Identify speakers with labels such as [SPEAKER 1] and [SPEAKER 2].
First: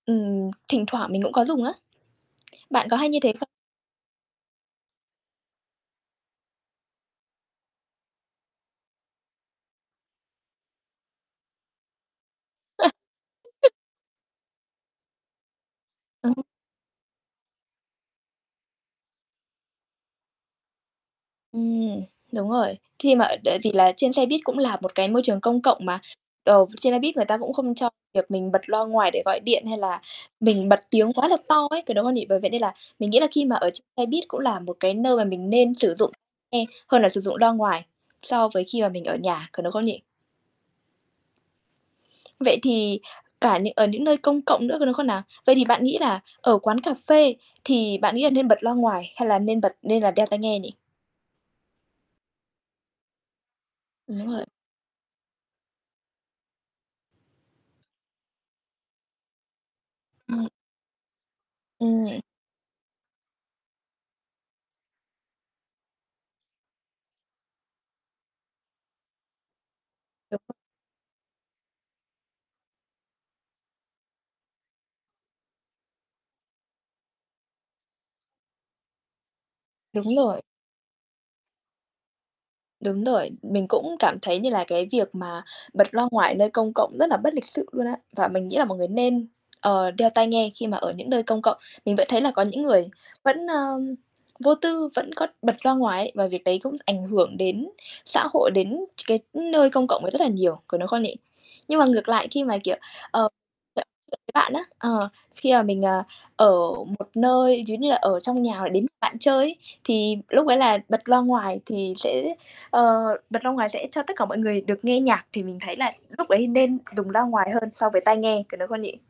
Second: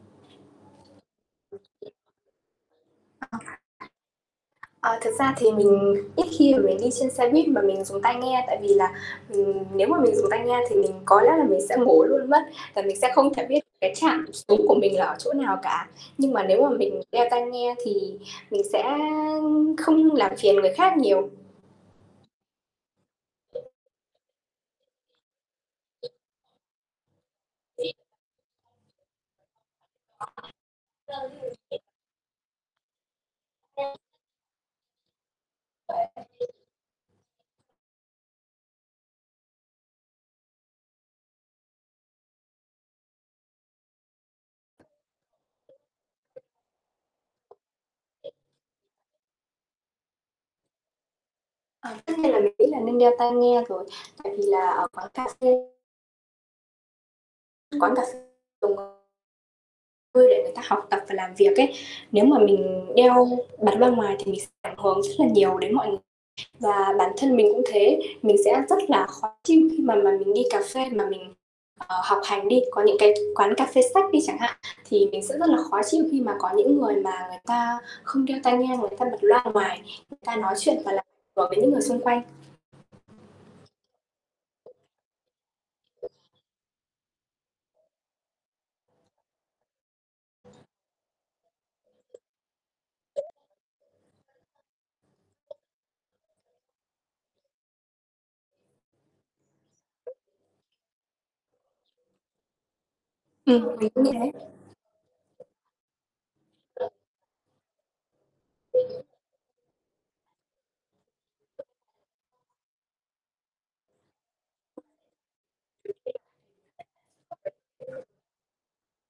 [SPEAKER 1] Ừm. Thỉnh thoảng mình cũng có dùng á. Bạn có hay như
[SPEAKER 2] Ơ,
[SPEAKER 1] thế
[SPEAKER 2] ờ.
[SPEAKER 1] không?
[SPEAKER 2] Ờ, thực ra thì mình ít khi mà mình đi trên xe buýt mà mình dùng tai nghe, tại vì là, ừm, nếu mà mình dùng tai nghe thì mình có lẽ là mình sẽ ngủ luôn mất và mình sẽ không thể biết cái trạm xuống của mình là ở chỗ nào cả. Nhưng
[SPEAKER 1] Ừm.
[SPEAKER 2] mà nếu mà mình đeo tai nghe thì mình sẽ không làm phiền người khác nhiều.
[SPEAKER 1] Ừm. Đúng rồi. Khi mà tại vì là trên xe buýt cũng là một cái môi trường công cộng mà, ờ, trên xe buýt người ta cũng không cho
[SPEAKER 2] Thì
[SPEAKER 1] việc mình bật loa ngoài để gọi điện, hay là mình bật tiếng quá là to ấy,
[SPEAKER 2] [unintelligible]
[SPEAKER 1] có đúng không nhỉ? Bởi vậy nên là mình nghĩ là khi mà ở trên
[SPEAKER 2] Ừm.
[SPEAKER 1] xe buýt cũng là một cái nơi mà mình nên sử dụng
[SPEAKER 2] [unintelligible]
[SPEAKER 1] nghe hơn là sử dụng loa ngoài so với khi mà mình ở nhà, có đúng không nhỉ? Vậy thì cả những ở những nơi công cộng nữa, có đúng không nào? Vậy thì bạn nghĩ là ở quán cà phê thì bạn nghĩ là nên bật loa ngoài, hay là nên bật nên là đeo tai nghe nhỉ?
[SPEAKER 2] Ờ, tất nhiên là mình nghĩ là nên đeo tai nghe rồi,
[SPEAKER 1] Ừm, đúng
[SPEAKER 2] tại vì
[SPEAKER 1] rồi.
[SPEAKER 2] là ở quán cà phê Quán cà phê dùng ờ Ừ, để
[SPEAKER 1] Ừm.
[SPEAKER 2] người ta học tập và làm việc ấy.
[SPEAKER 1] Ừm nhỉ?
[SPEAKER 2] Nếu mà mình đeo bật loa ngoài thì mình sẽ ảnh hưởng rất là nhiều đến mọi người. Và bản thân mình cũng thế, mình sẽ rất là khó chịu khi mà mà mình
[SPEAKER 1] Đúng.
[SPEAKER 2] đi cà phê mà mình, ờ, học hành đi, có những cái quán cà phê sách đi chẳng hạn thì mình sẽ rất là khó chịu khi mà có những người mà người ta không đeo tai nghe, người ta bật loa ngoài,
[SPEAKER 1] Đúng
[SPEAKER 2] người ta
[SPEAKER 1] rồi.
[SPEAKER 2] nói chuyện và làm ảnh hưởng đến những người xung quanh.
[SPEAKER 1] Đúng rồi, mình cũng cảm thấy như là cái việc mà bật loa ngoài nơi công cộng rất là bất lịch sự luôn á và mình nghĩ là mọi người nên, ờ, đeo tai nghe khi mà ở những nơi công cộng. Mình vẫn thấy là có những người vẫn, ơ, vô tư, vẫn có bật loa ngoài ấy và việc đấy cũng ảnh hưởng đến xã hội, đến ch cái nơi công cộng rất là nhiều, có đúng không nhỉ? Nhưng mà ngược lại khi mà, kiểu, ờ,
[SPEAKER 2] Ừm,
[SPEAKER 1] [unintelligible]
[SPEAKER 2] mình cũng như
[SPEAKER 1] với
[SPEAKER 2] thế.
[SPEAKER 1] bạn á, ờ, khi mà mình, à, ở một nơi giống như là ở trong nhà hoặc đến
[SPEAKER 2] Ừm hứm.
[SPEAKER 1] bạn chơi ấy, thì lúc ấy là bật loa ngoài thì sẽ, ờ, bật loa ngoài sẽ cho tất cả mọi người được nghe nhạc thì mình thấy là lúc ấy nên dùng loa ngoài hơn so với
[SPEAKER 2] [unintelligible]
[SPEAKER 1] tai nghe, có đúng không nhỉ?